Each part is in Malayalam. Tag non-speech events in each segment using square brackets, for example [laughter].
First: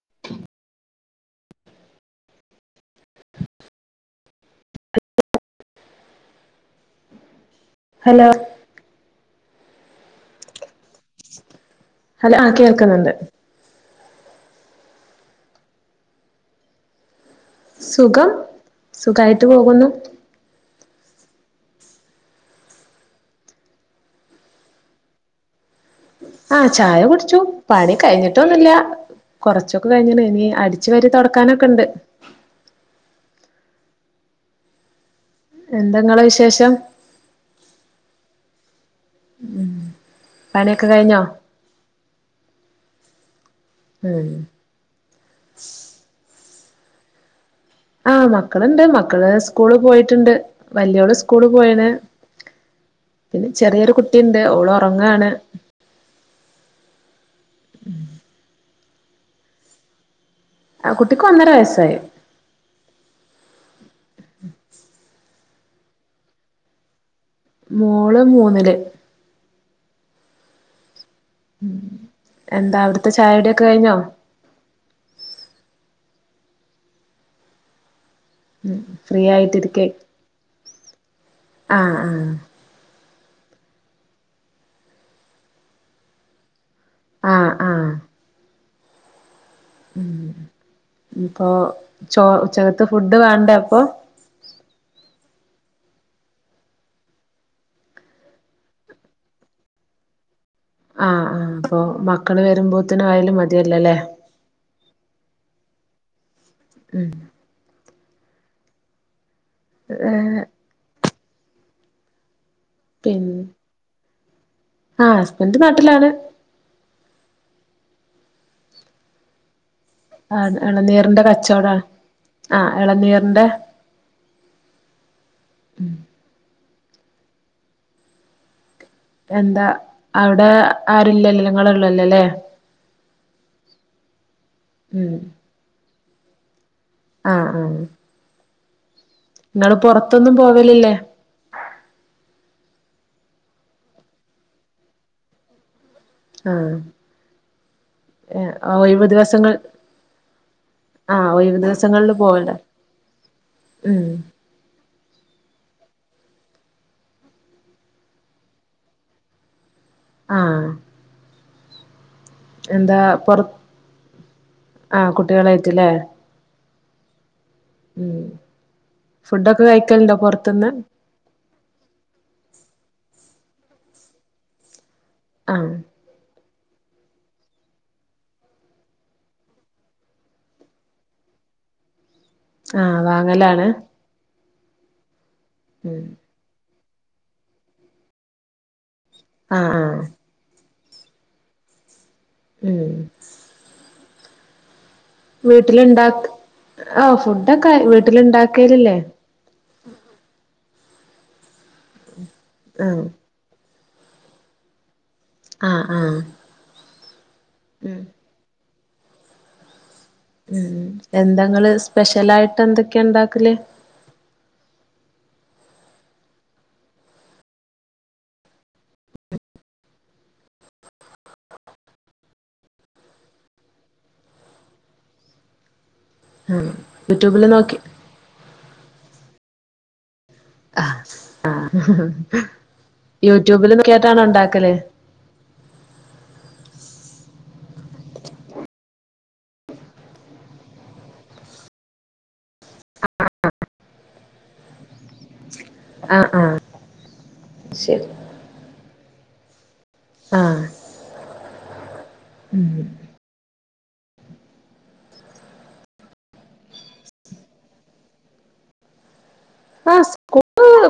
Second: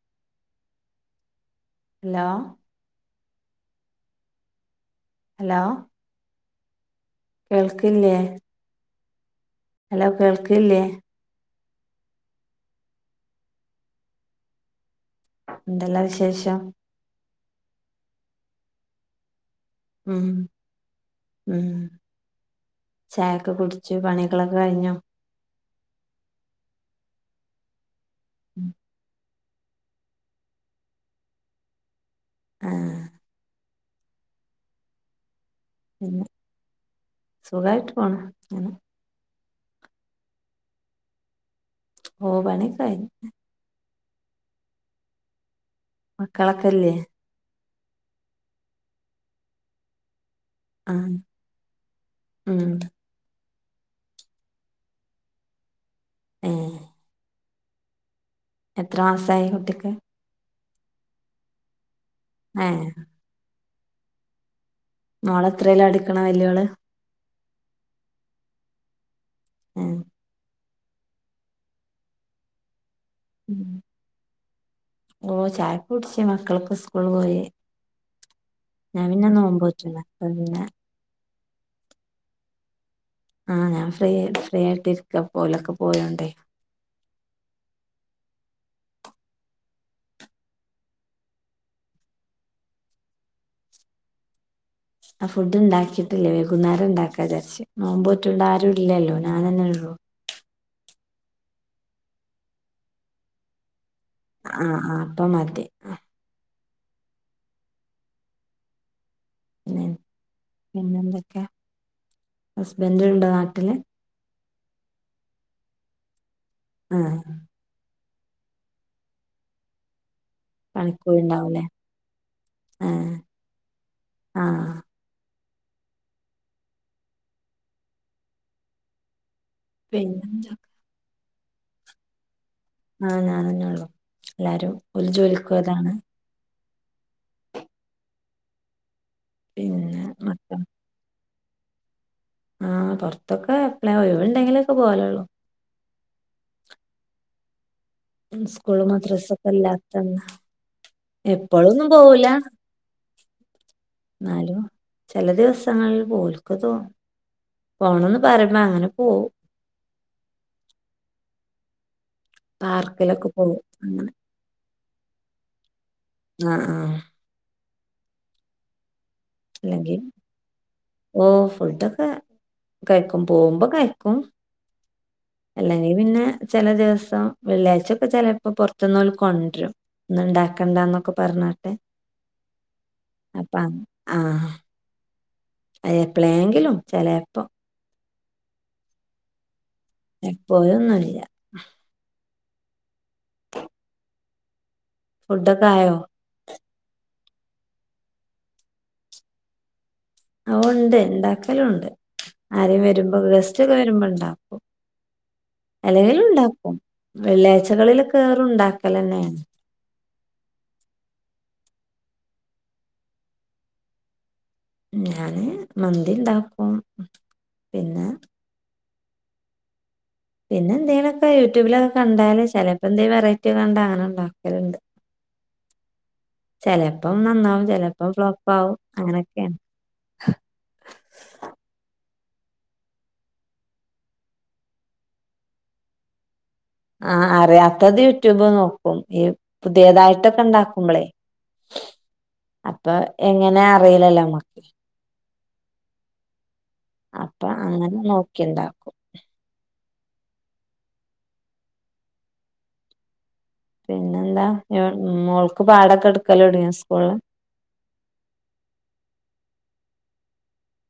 [unintelligible] ല്ല കേൾക്കില്ലേ ഹലോ ഹലോ കേൾക്കല്ലേ ഹലോ ആ കേൾക്കുന്നുണ്ട് എന്തെല്ലാ വിശേഷം സുഖം സുഖമായിട്ട ട്ട് പോകുന്നു ഉം ഉം ചായക്ക് കുടിച്ചു പണികളൊക്കെ കഴിഞ്ഞോ ആഹ ചായ കുടിച്ചു പണി കഴിഞ്ഞിട്ടൊന്നില്ല കൊറച്ചൊക്കെ കഴിഞ്ഞിന് ഇനി അടിച്ചു വരി തുടക്കാനൊക്കെ ഉണ്ട് ആ എന്താ ഇങ്ങളെ പിന്നെ വിശേഷം സുഖായിട്ട് പോണ അങ്ങനെ ഉം പണി ഒക്കെ കഴിഞ്ഞോ ഓ പണി ഒക്കെ കഴിഞ്ഞു ഉം മക്കളൊക്കെ ഇല്ലേ ആഹ മക്കളുണ്ട് മക്കള് സ്കൂള് പോയിട്ടുണ്ട് വലിയോള് ആഹ് സ്കൂള് പോയീന്ന് ഉം പിന്നെ ചെറിയൊരു കുട്ടിയുണ്ട് ഓള് ഉറങ്ങാണ് ഏ ഉം എത്ര മാസായി കുട്ടിക്ക് ആ കുട്ടിക്ക് ഒന്നര വയസായി ആഹ ഉ മോളെത്രെലാ പഠിക്കണേ വല്ല്യാള് മോള് മൂന്നില് ആഹ ഉ എന്താ അവിടു ഇത്ത ഉം ചായടെൊക്കെ കഴിഞ്ഞോ കുടച്ച് മക്കൾക്ക് സ്കൂള് പോയി ഞാൻ ഫ്രീ പിന്നെ ആയിട്ടിരിക്കെ നോമ്പോറ്റുന്ന പിന്നെ- ആ ആ- ആ ഞാൻ ഫ്രീ ഫ്രീ ആയിട്ട് ഇരിക്ക, ഓലൊക്കെ പോയോണ്ടേ. ആ ആ- ഉം ഇപ്പൊ ചോർ ഉച്ചക്കത്തെ ഫുഡ് വേണ്ടെ അപ്പൊ? ആ ഫുഡുണ്ടാക്കിയിട്ടില്ലേ വെകുന്നേരംണ്ടാക്കാന്നു വിചാരിച്ച്, നോമ്പോറ്റുള്ള ആരും ഇല്ലല്ലോ ഞാനന്നെ ഉള്ളു. ആ അപ്പൊ മക്കള് വരുമ്പോത്തിന് ആയാലും മതിയല്ലല്ലേ? ആ ആ അപ്പം മതി. ഉം - പിന്നെ ഏഹ് പിന്നെന്ത്? ഹസ്ബൻഡുണ്ടോ നാട്ടില്? ആ ഹസ്ബൻഡ് നാട്ടിലാണ്. ആ- ആത് പണിക്ക് എളനീറിന്റെ പോയിണ്ടാവൂലേ കച്ചവടം ആണ്. ആ ആഹ് എളനീറിന്റെ. ആഹ് - ഉം എന്താ അവിടെ പിന്നെന്താ ആരുല്ലല്ലേ? നിങ്ങളെള്ളല്ലല്ലേ? ആ ഞാനന്നെയള്ളു. എല്ലാരും ഓൽജോലിക്കു പോയതാണ്. ആ ആ നിങ്ങള് പിന്നെ പൊറത്തൊന്നും പോകലില്ലേ? ആ പൊറത്തൊക്കെ എപ്ലെ ഒയിവൊണ്ടെങ്കിലൊക്കെ പോകലൊള്ളു. ആ ഇസ്കൂളും മദ്രസൊക്കെല്ലാത്തന്ന്. ആഹ് ഒഴിവ് എപ്പഴൊന്നും ദിവസങ്ങളില് പോവൂല പോവല്ലേ ഉം ന്നാലും ചെല ദിവസങ്ങളിൽ. ഓല്ക്ക് തോന്ന പോണന്ന് പറയുമ്പ അങ്ങനെ പോവും. ആ പാർക്കിലൊക്കെ പോകും അങ്ങനെ. ആ കുട്ടികളു ആയിട്ടല്ലേ? ആ ഉം ഫുഡൊക്കെ അല്ലെങ്കിൽ കഴിക്കലണ്ടോ പൊറത്തന്ന്? ഓ ഫുഡൊക്കെ കഴിക്കും പോകുമ്പ കഴിക്കും. ആഹ് അല്ലെങ്കി പിന്നെ ചെല ദിവസം വെള്ളിയാഴ്ചൊക്കെ ചെലപ്പോ പൊറത്തുന്നോല് കൊണ്ടരും ഇന്ന് ഇണ്ടാക്കണ്ടന്നൊക്കെ പറഞ്ഞട്ടെ. ആഹ് വാങ്ങലാണ്. ആഹ് അത് ഉം എപ്പളേങ്കിലും. ചെലേപ്പം. ആ ആഹ് ഒന്നു ഇല്ല ഉം ഫുഡൊക്കെ ആയോ വീട്ടിലുണ്ടാക്ക്‌ ആ ഫുഡ് വീട്ടില് ഇണ്ടാക്കീലില്ലേ ഓ ഉണ്ട് ഇണ്ടാക്കലും ഒണ്ട് ആരെയും ആഹ് വരുമ്പോം ഗസ് വരുമ്പോ ഉണ്ടാക്കും ആഹ് ആഹ് അല്ലെങ്കിലും ഉണ്ടാക്കും ഉം വെള്ളിയാഴ്ചകളിലൊക്കെ ഏറും ഒണ്ടാക് പലന്നെ ഉം എന്താങ്ങള് സ്പെഷ്യലായിട്ട് എന്തൊക്കെയാ ഉണ്ടാക്കല് ഞാന് മന്തി ഉണ്ടാക്കും പിന്നെ പിന്നെ എന്തേയിലൊക്കെ യൂട്യൂബിലൊക്കെ കണ്ടാല് ചിലപ്പോ എന്തേ വെറൈറ്റി കണ്ടാ അങ്ങനെഒണ്ടാക്കലുണ്ട് ചിലപ്പം യൂട്യൂബില് നന്നാവും നോക്കി ചിലപ്പം ഫ്ലോപ്പ് ആവും അങ്ങനൊക്കെയാ ആ ആ യൂട്യൂബില് നോക്കീട്ടാണോ ഒണ്ടാക്കല് ആ അറിയാത്തത് യൂട്യൂബ് നോക്കും ഈ പുതിയതായിട്ടൊക്കെ ഒണ്ടാക്കുമ്പളെ അപ്പൊ എങ്ങനെ അറിയിലല്ലോ നമ [inaudible] ആഹ് ആഹ് അപ്പൊ അങ്ങനെ ശരി നോക്കി ഇണ്ടാക്കും ആ ഉം പിന്നെന്താ ഞാ മോൾക്ക് പാടൊക്കെ എടുക്കല് തൊടങ്ങിയാ സ്കൂളില്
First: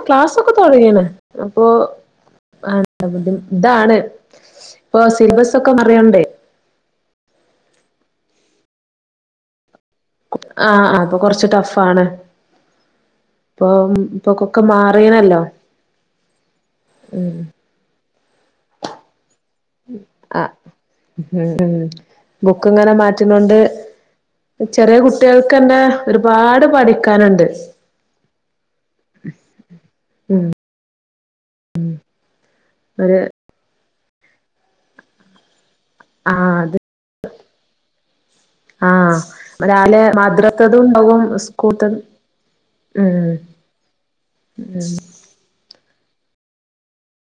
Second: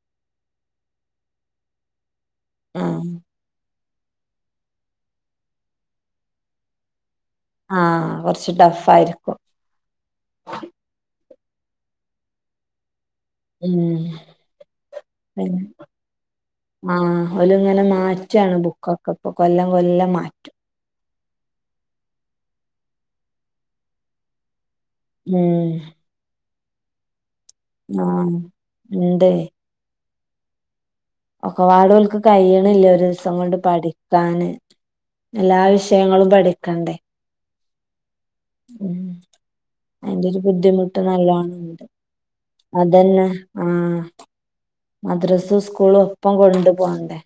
ക്ലാസൊക്കെ തുടങ്ങിയണ് അപ്പൊ ആ ആഹ് [inaudible] ഇതാണ് ഇപ്പൊ സിലബസ് ഒക്കെ അറിയണ്ടേ ആഹ് കൊറച്ച് ടഫ് ആയിറിക്കും ആഹ് ആ അപ്പൊ കൊറ ഇച്ചിരി ടഫാണ് ഇപ്പൊ ഉം ഇപ്പൊക്കൊക്കെ മാറീണല്ലോ ആ ഓലങ്ങനെ മാ ബുക്കൊക്കെ ഇപ്പൊ കൊല്ലം കൊല്ലം ആഹ് മാറ്റും ഉം ഉം ബുക്ക് ഇങ്ങനെ മാറ്റുന്നുണ്ട് ചെറിയ കുട്ടികൾക്ക് തന്നെ ഉം ഒരുപാട് പഠിക്കാനൊണ്ട് ആഹ് ഉണ്ടേ ഉം ഒക്കെവാടെ ഓൽക്ക് കഴിയണില്ല ഒരു ദിവസം കൊണ്ട് പടി ക്കാന് എല്ലാ വിഷ യങ്ങളും ആഹ് അത് പഠിക്കണ്ടേ. ഉം ആഹ് രാവിലെ അതിന്റെരു മദ്രത്തതും ബുദ്ധിമുട്ട് ഉണ്ടാവും നല്ലോണംണ്ട് സ്കൂൾത്തതും അതന്നെ ഉം ആഹ് മദ്രസ് സ്കൂളും. ഒപ്പം കൊണ്ടു പോകണ്ടേ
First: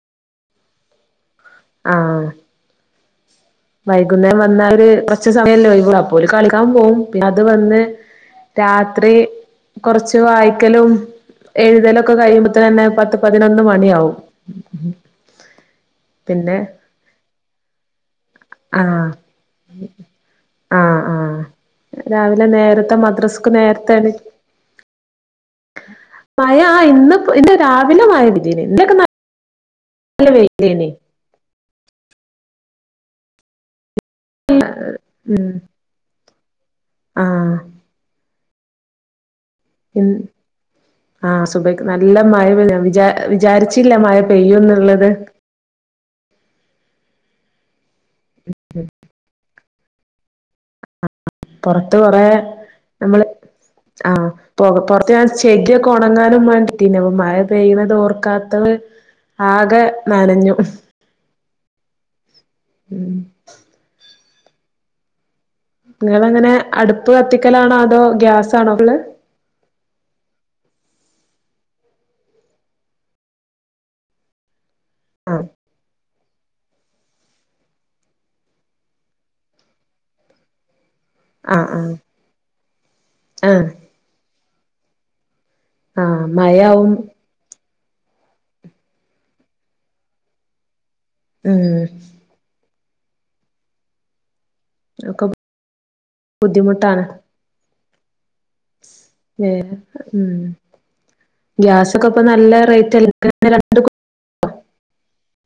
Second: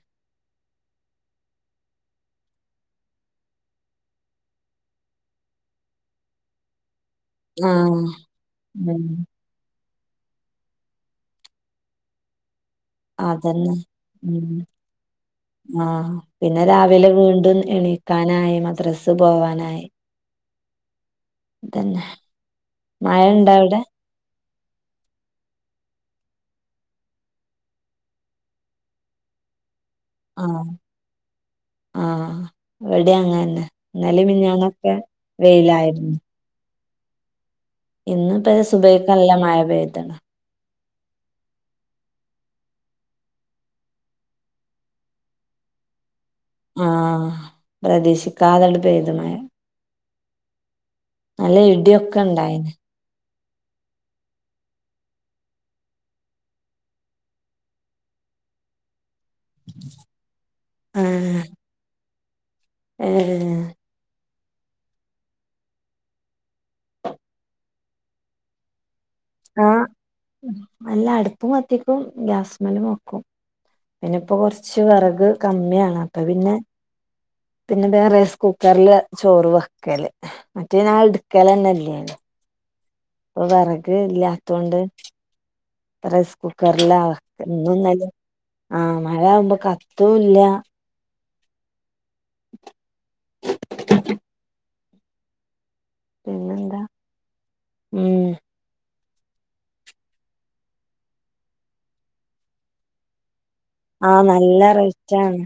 ആഹ് വൈകുന്നേരം വന്നാ ഒരു കുറച്ചു സമയല്ലേ ഒഴിവ് അപ്പോ ഓല് കളിക്കാൻ പോവും. അത് വന്ന് ആഹ് ഉം രാത്രി കുറച്ച് വായ്ക്കലും എഴുതലും ഒക്കെ കഴിയുമ്പോ അതന്നെ ഉം ആഹ് പിന്നെ രാവിലെ വീണ്ടും എണീ ക്കാനായി ആഹ് മദ്രസ് പോവാനായി. ആ തന്നെ രാവിലെ നേരത്തെ മഴ മദ്രസക്ക് ഇണ്ടോ അവിടെ നേരത്തെ എനി മയ ആ ഇന്ന് ഇന്ന് രാവിലെ മയപെയ് തിനി ഇതിലേക്കൊന്ന് നല്ല വെയിൽലെനി ആ ഇവിടെ അങ്ങന്നെ മിഞ്ഞാന്നോക്കെ വെയിലായിരുന്നു ആ ഇന്ന് ഇപ്പ സുഭയക്കല്ല മയ പേയ്ത്ണ് ആ സുബൈക്ക് നല്ലമഴ പെയും വിചാ വിചാരിച്ചില്ല മഴ പെയ്യും ന്നുള്ളത് ആ പ്രദേീശിക്കാതൽ പെയ്തു മഴ നല്ല പുറത്ത് കൊറ ഇടിയൊക്കെ ഇണ്ടായിന് നമ്മള് ആ പോറുത്തു ഞൻ ചെകിരീ യൊക്കെ ഉണങ്ങാനും വേണ്ടിഇട്ടിനി മഴ പെയ്തത് ഓർക്കാത്തത് ആകെ നനഞ്ഞു ഏ ഉം നിങ്ങളങ്ങനെ അടുപ്പ് കത്തിക്കലാണോ അതോ ഗ്യാസാണോ [unintelligible] ആഹ് അല്ല അടുപ്പും കത്തിക്കും ഗ്യാസ് മേലും വക്കും പിന്നെ ഇപ്പോ കൊറ [unintelligible] വെറക് ആഹ് കമ്മിയാണ് അപ്പൊ പിന്നെ പിന്നെ വേറെ സ് കുക്കറില് ചോറ് വെക്കല് ആഹ് ആഹ് [unintelligible] ഇപ്പ ആഹ് വിറക് ഇല്ല [unintelligible] ആഹ് റൈസ് മഴയാവും കുക്കറില എന്നും [unintelligible] ആഹ് മഴ ആകുമ്പോ കത്തു ഇല്ല. ഉം [unintelligible] പിന്നെന്താ ബുദ്ധിമുട്ടാണ് ഉം [unintelligible] ഗ്യാസൊക്കെ ഇപ്പ നല്ല റേറ്റ [unintelligible] ആഹ് നല്ല റേറ്റാണ്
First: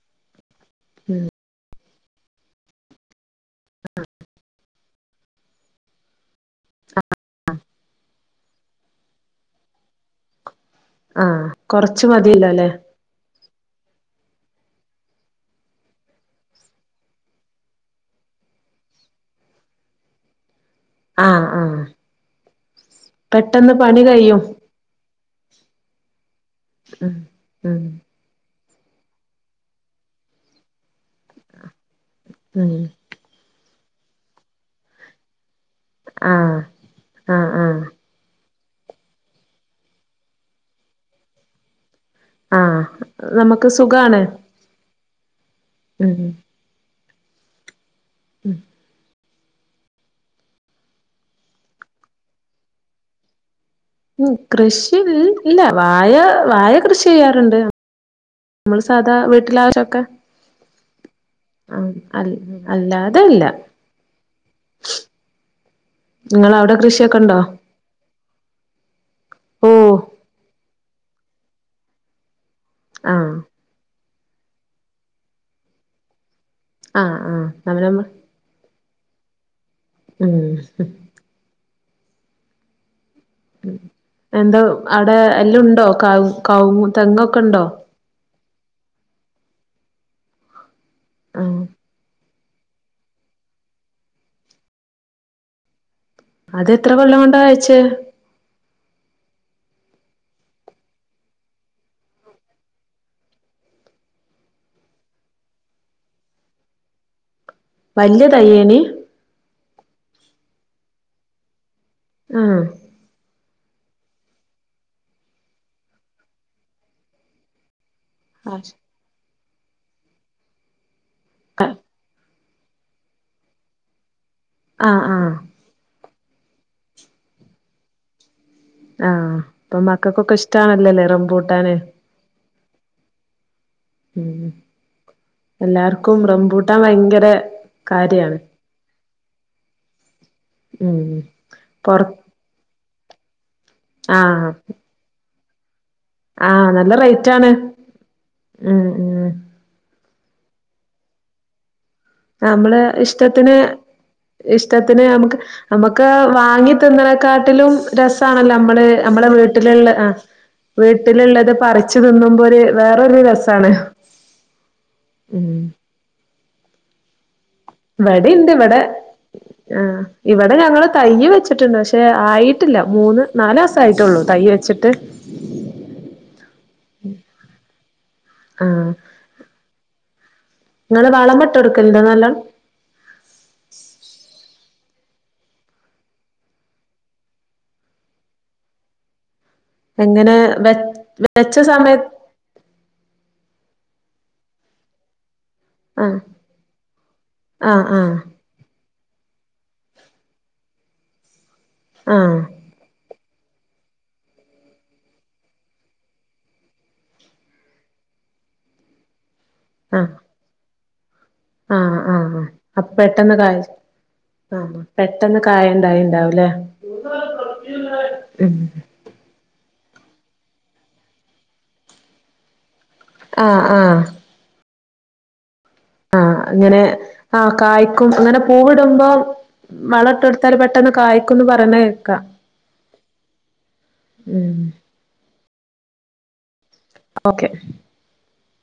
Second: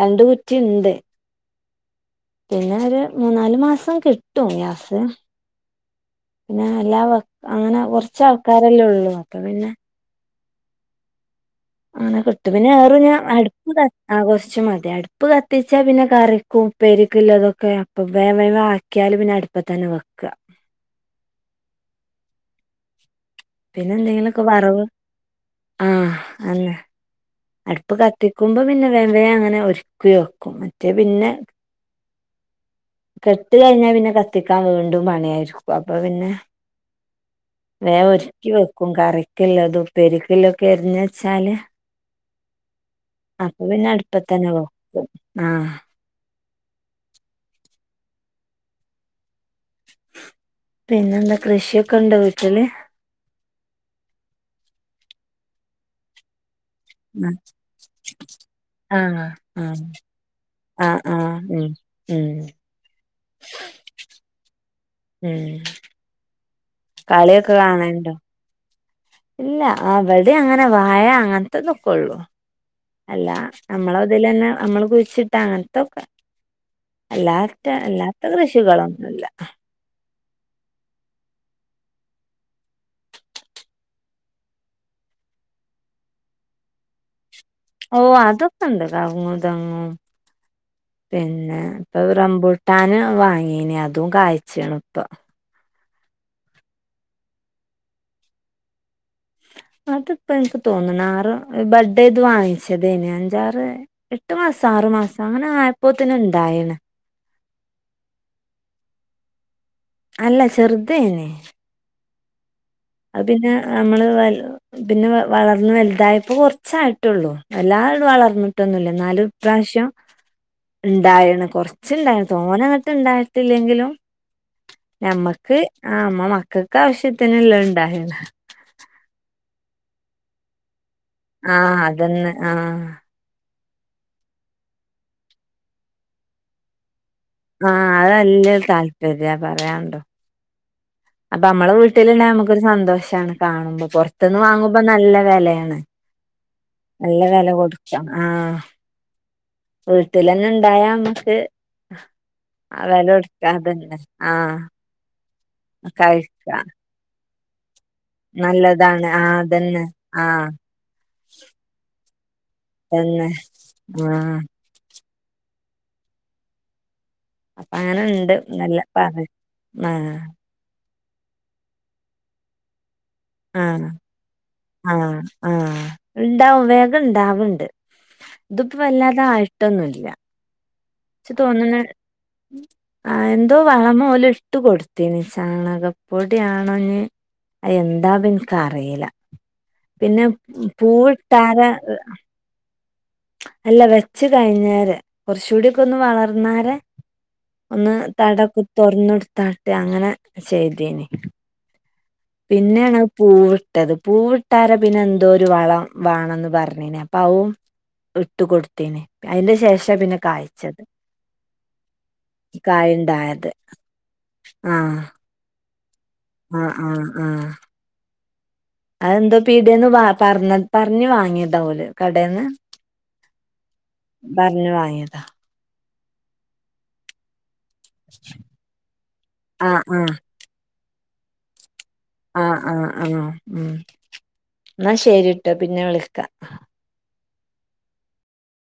രണ്ട് കു [unintelligible] ഇണ്ട് പിന്നെ ഒര് മൂന്നാല് മാസം കിട്ടും ഗ്യാസ് പിന്നാ എല്ലാ [unintelligible] അങ്ങനെ കൊറച്ചാ ആൾ [unintelligible] അപ്പ പിന്നെ ആഹ് കൊറച്ച് ആണാ [unintelligible] മതിയല്ലോ അല്ലേ പിന്നെ [unintelligible] ഞാൻ അടുപ്പു ആ കൊറച്ച് മതി അടുപ്പ് കത്തിച്ചാ പിന്നെ കറിക്കും ഉപ്പേരിക്കും ഇല്ല അതൊക്കെ അപ്പ വേ വേ ആക്കിയാലും പിന്നെ അടുപ്പ തന്നെ വെക്ക്ക ആഹ് ആഹ് പെട്ടെന്ന് പിന്നെ പണി എന്തെങ്കിലൊക്കെ കഴിയും വെറവ് ആഹ് അങ്ങ ഉം ഉം അടുപ്പ് കത്തിക്കുമ്പോ- പിന്ന വേം വേം അങ്ങനെ ഒരുക്കി വെക്കും മറ്റേ പിന്നെ ഉം കെട്ട് കഴ്ഞ്ഞാൽ പിന്നെ കത്തിക്കാൻ വീണ്ടും പണിയായി [unintelligible] അപ്പൊ പിന്നെ ആഹ് ആഹ് ആഹ് [unintelligible] [unintelligible] വെക്കും കറിക്കല്ല അത് ഉപ്പരിക്ക്ല്ലൊക്കെ അരിഞ്ഞ് വച്ചാല് ആഹ് അപ്പൊ നമുക്ക് പിന്നെ അടുപ്പ സുഖാണ് തന്നെ വെക്കും ആഹ് ഉം ഉം പിന്നെന്താ കൃഷിയൊക്കെ ഇണ്ടോ വീട്ടില് ഉം കൃഷി ഇൽ ഇല്ല വായ വായ കൃഷി ചെയ്യാറുണ്ട് നമ്മള് സാധാ ആഹ് ആഹ് വീട്ടിലാവശ്യക്കെ ആഹ് ആഹ് ഉം ആ ഉം [unintelligible] അല്ലാതെ ഇല്ല നിങ്ങളാ അവടെ കളിയൊക്ക കാണേണ്ടോ ഇല്ല ഓഹ് അവടെ അങ്ങ പിന്നെ വാഴ അങ്ങതത്തൊക്കോള്ളൂ അല്ല ആഹ് നമ്മളതിലന്നെ നമ്മള് കുഴിച്ചിട്ട അങ്ങനത്തൊക്കെ ആഹ് ആഹ് അല്ലാത്ത നമ്മള് അല്ലാത്ത കൃഷികള് അല്ല. ഉം. എന്താ അവിടെ എല്ലാം ഉണ്ടോ കൗ കൗ തെങൊ ഓ അതൊക്കണ്ട് കൗങ്ങും തെങ്ങും പിന്നെ ആഹ് ഇവ് റമ്പ് ട്ടാന് വാങ്ങീന അതും കാഴ്ചണ ഇപ്പ. അതെത്ര വെള്ളം കൊണ്ട അയച്ചേ? അതിപ്പോ എനിക്ക് തോന്നണ ആറ് ബഡേ ഇത് വാങ്ങിച്ചതേന് അഞ്ചാറ് എട്ടു മാസം ആറു മാസം അങ്ങനെ ആയപ്പോ തന്നെ ഇണ്ടായിണ്. വല്യ തയ്യേന് അല്ല ചർതേന് ആഹ്. അത് പിന്നെ നമ്മള് വ പിന്നെ വളർന്ന് വലുതായപ്പോ കുറച്ചായിട്ടുള്ളൂ എല്ലാ ആഹ് വളർന്നിട്ടൊന്നുല്ല എന്നാലും ഇപ്രശ്യം ഇണ്ടായാണ് കുറച്ചുണ്ടായ തോനങ്ങിട്ട് ഇണ്ടായിട്ടില്ലെങ്കിലും ആഹ് ആഹ് ഞമ്മക്ക് ആ മ മക്കൊക്കെ ആവശ്യത്തിനല്ലാ ഹ. അപ്പൊ മക്കൊക്കെ ഇഷ്ടണല്ലല്ലേ. ആഹ് അതന്നെ ആഹ്. [inaudible] ഉം എല്ലാർക്കും റംബൂട്ടാ ഭയങ്കര ആഹ കാര്യാണ് അത്ല്ലരു താല്പര്യ പറയാനണ്ടോ. ഉം അപ്പൊ നമ്മളെ പൊറ വീട്ടിലണ്ട നമുക്കൊരു സന്തോഷം. ചണ കാണുമ്പോ പുറത്തുന്ന് ആഹ് വാങ്ങുമ്പോ നല്ല വേലയ ഉം. ആഹ് നല്ല റേറ്റ് ആണ് ഉം ഉം. ഉൾട്ടന്ന ഉണ്ടായാ നമ്മുക്ക് നമ്മള് ഇഷ്ടത്തിന് ആഹ് ഇഷ്ടത്തിന് നമുക്ക് നമുക്ക് കഴിക്ക വാങ്ങി തിന്നണ കാട്ടിലും രസണല്ലോ നമ്മള് നല്ലതാണ് നമ്മടെ ആഹ് അതന്നെ വീട്ടിലുള്ള ആ ആഹ് വീട്ടിലുള്ളത് പറീച്ച് തിന്നുമ്പോ ഒരു വേറരു തന്നെ രസാണ് ആഹ് ഉം അപ്പൊ അങ്ങനെ ഇണ്ട് ഇവിടെണ്ട് നല്ല ഇവിടെ പറ ആ ആഹ് ഇവിടെ ഞങ്ങള് തൈയ് വെച്ചിട്ടുണ്ട് പക്ഷെ ആയിട്ടില്ല. മൂന്ന് നാല് ആ മാസായിട്ടുള്ളൂ തൈ വെച്ചിട്ട് ഹാ ആ ആ ഇണ്ടാവും വേഗം ഇണ്ടാവുണ്ട് ആ ഇതിപ്പോ വല്ലാതെ ആയിട്ടൊന്നുല്ല നിങ്ങള് ച്ച് വളം ഇട്ട് തോന്നുന്നേ കൊടുക്കലുണ്ടോ നല്ലോം ആ എന്തോ വളമോ ല് ഇട്ട് കൊടുത്തേന് ചാണകപ്പൊടിയാണോഞ് എന്താന്ന് എന്ക്ക് അറിയില പിന്നെ എങ്ങനെ വെ പൂൾ വെച്ച താര സമയത്ത് അല്ല വെച്ച് കഴിഞ്ഞേര് കുറച്ചുകൂടി ഒക്കെ ഒന്ന് ആ വളർന്നരെ ആ ഒന്ന് ആ തടക്കും തൊറന്നെടുത്താട്ടെ അങ്ങനെ ചെയ്തീനി ആ പിന്നെയാണ് പൂവിട്ടത് പൂവിട്ടാരെ പിന്നെ എന്തോ ഒരു വളം വേണംന്ന് പറഞ്ഞീനെ അപ്പ അവും ഇട്ട് കൊടുത്തനെ അതിന് ശേഷം പിന്നെ കായ്ച്ചത്. ആ ആ അ അപ്പൊ പെട്ടെന്ന് കായുണ്ടായത്. കയിച് ആ പെട്ടെന്ന് കായ ഉണ്ടായിണ്ടാവുംല്ലേ ആ ആ ആ ഉം അതെന്തോ പീടിയന്ന് വ പറഞ്ഞത് പറഞ്ഞു വാങ്ങിയതാവൂലെ കടേന്ന് ആഹ് പറഞ്ഞു വാങ്ങിയ താ ആ അങ്ങനെ ആ കായ്ക്കും അങ്ങനെ പൂവിടുമ്പോ ആഹ് വളഇട്ട് കൊടുത്താല് പെട്ടന്ന് കായ്ക്കുന്ന് പറന്നേ ആ ആ ആ ഉം ഉം എന്നാ ശരിട്ട് പിന്നെ വിളിക്ക ഓക്കെ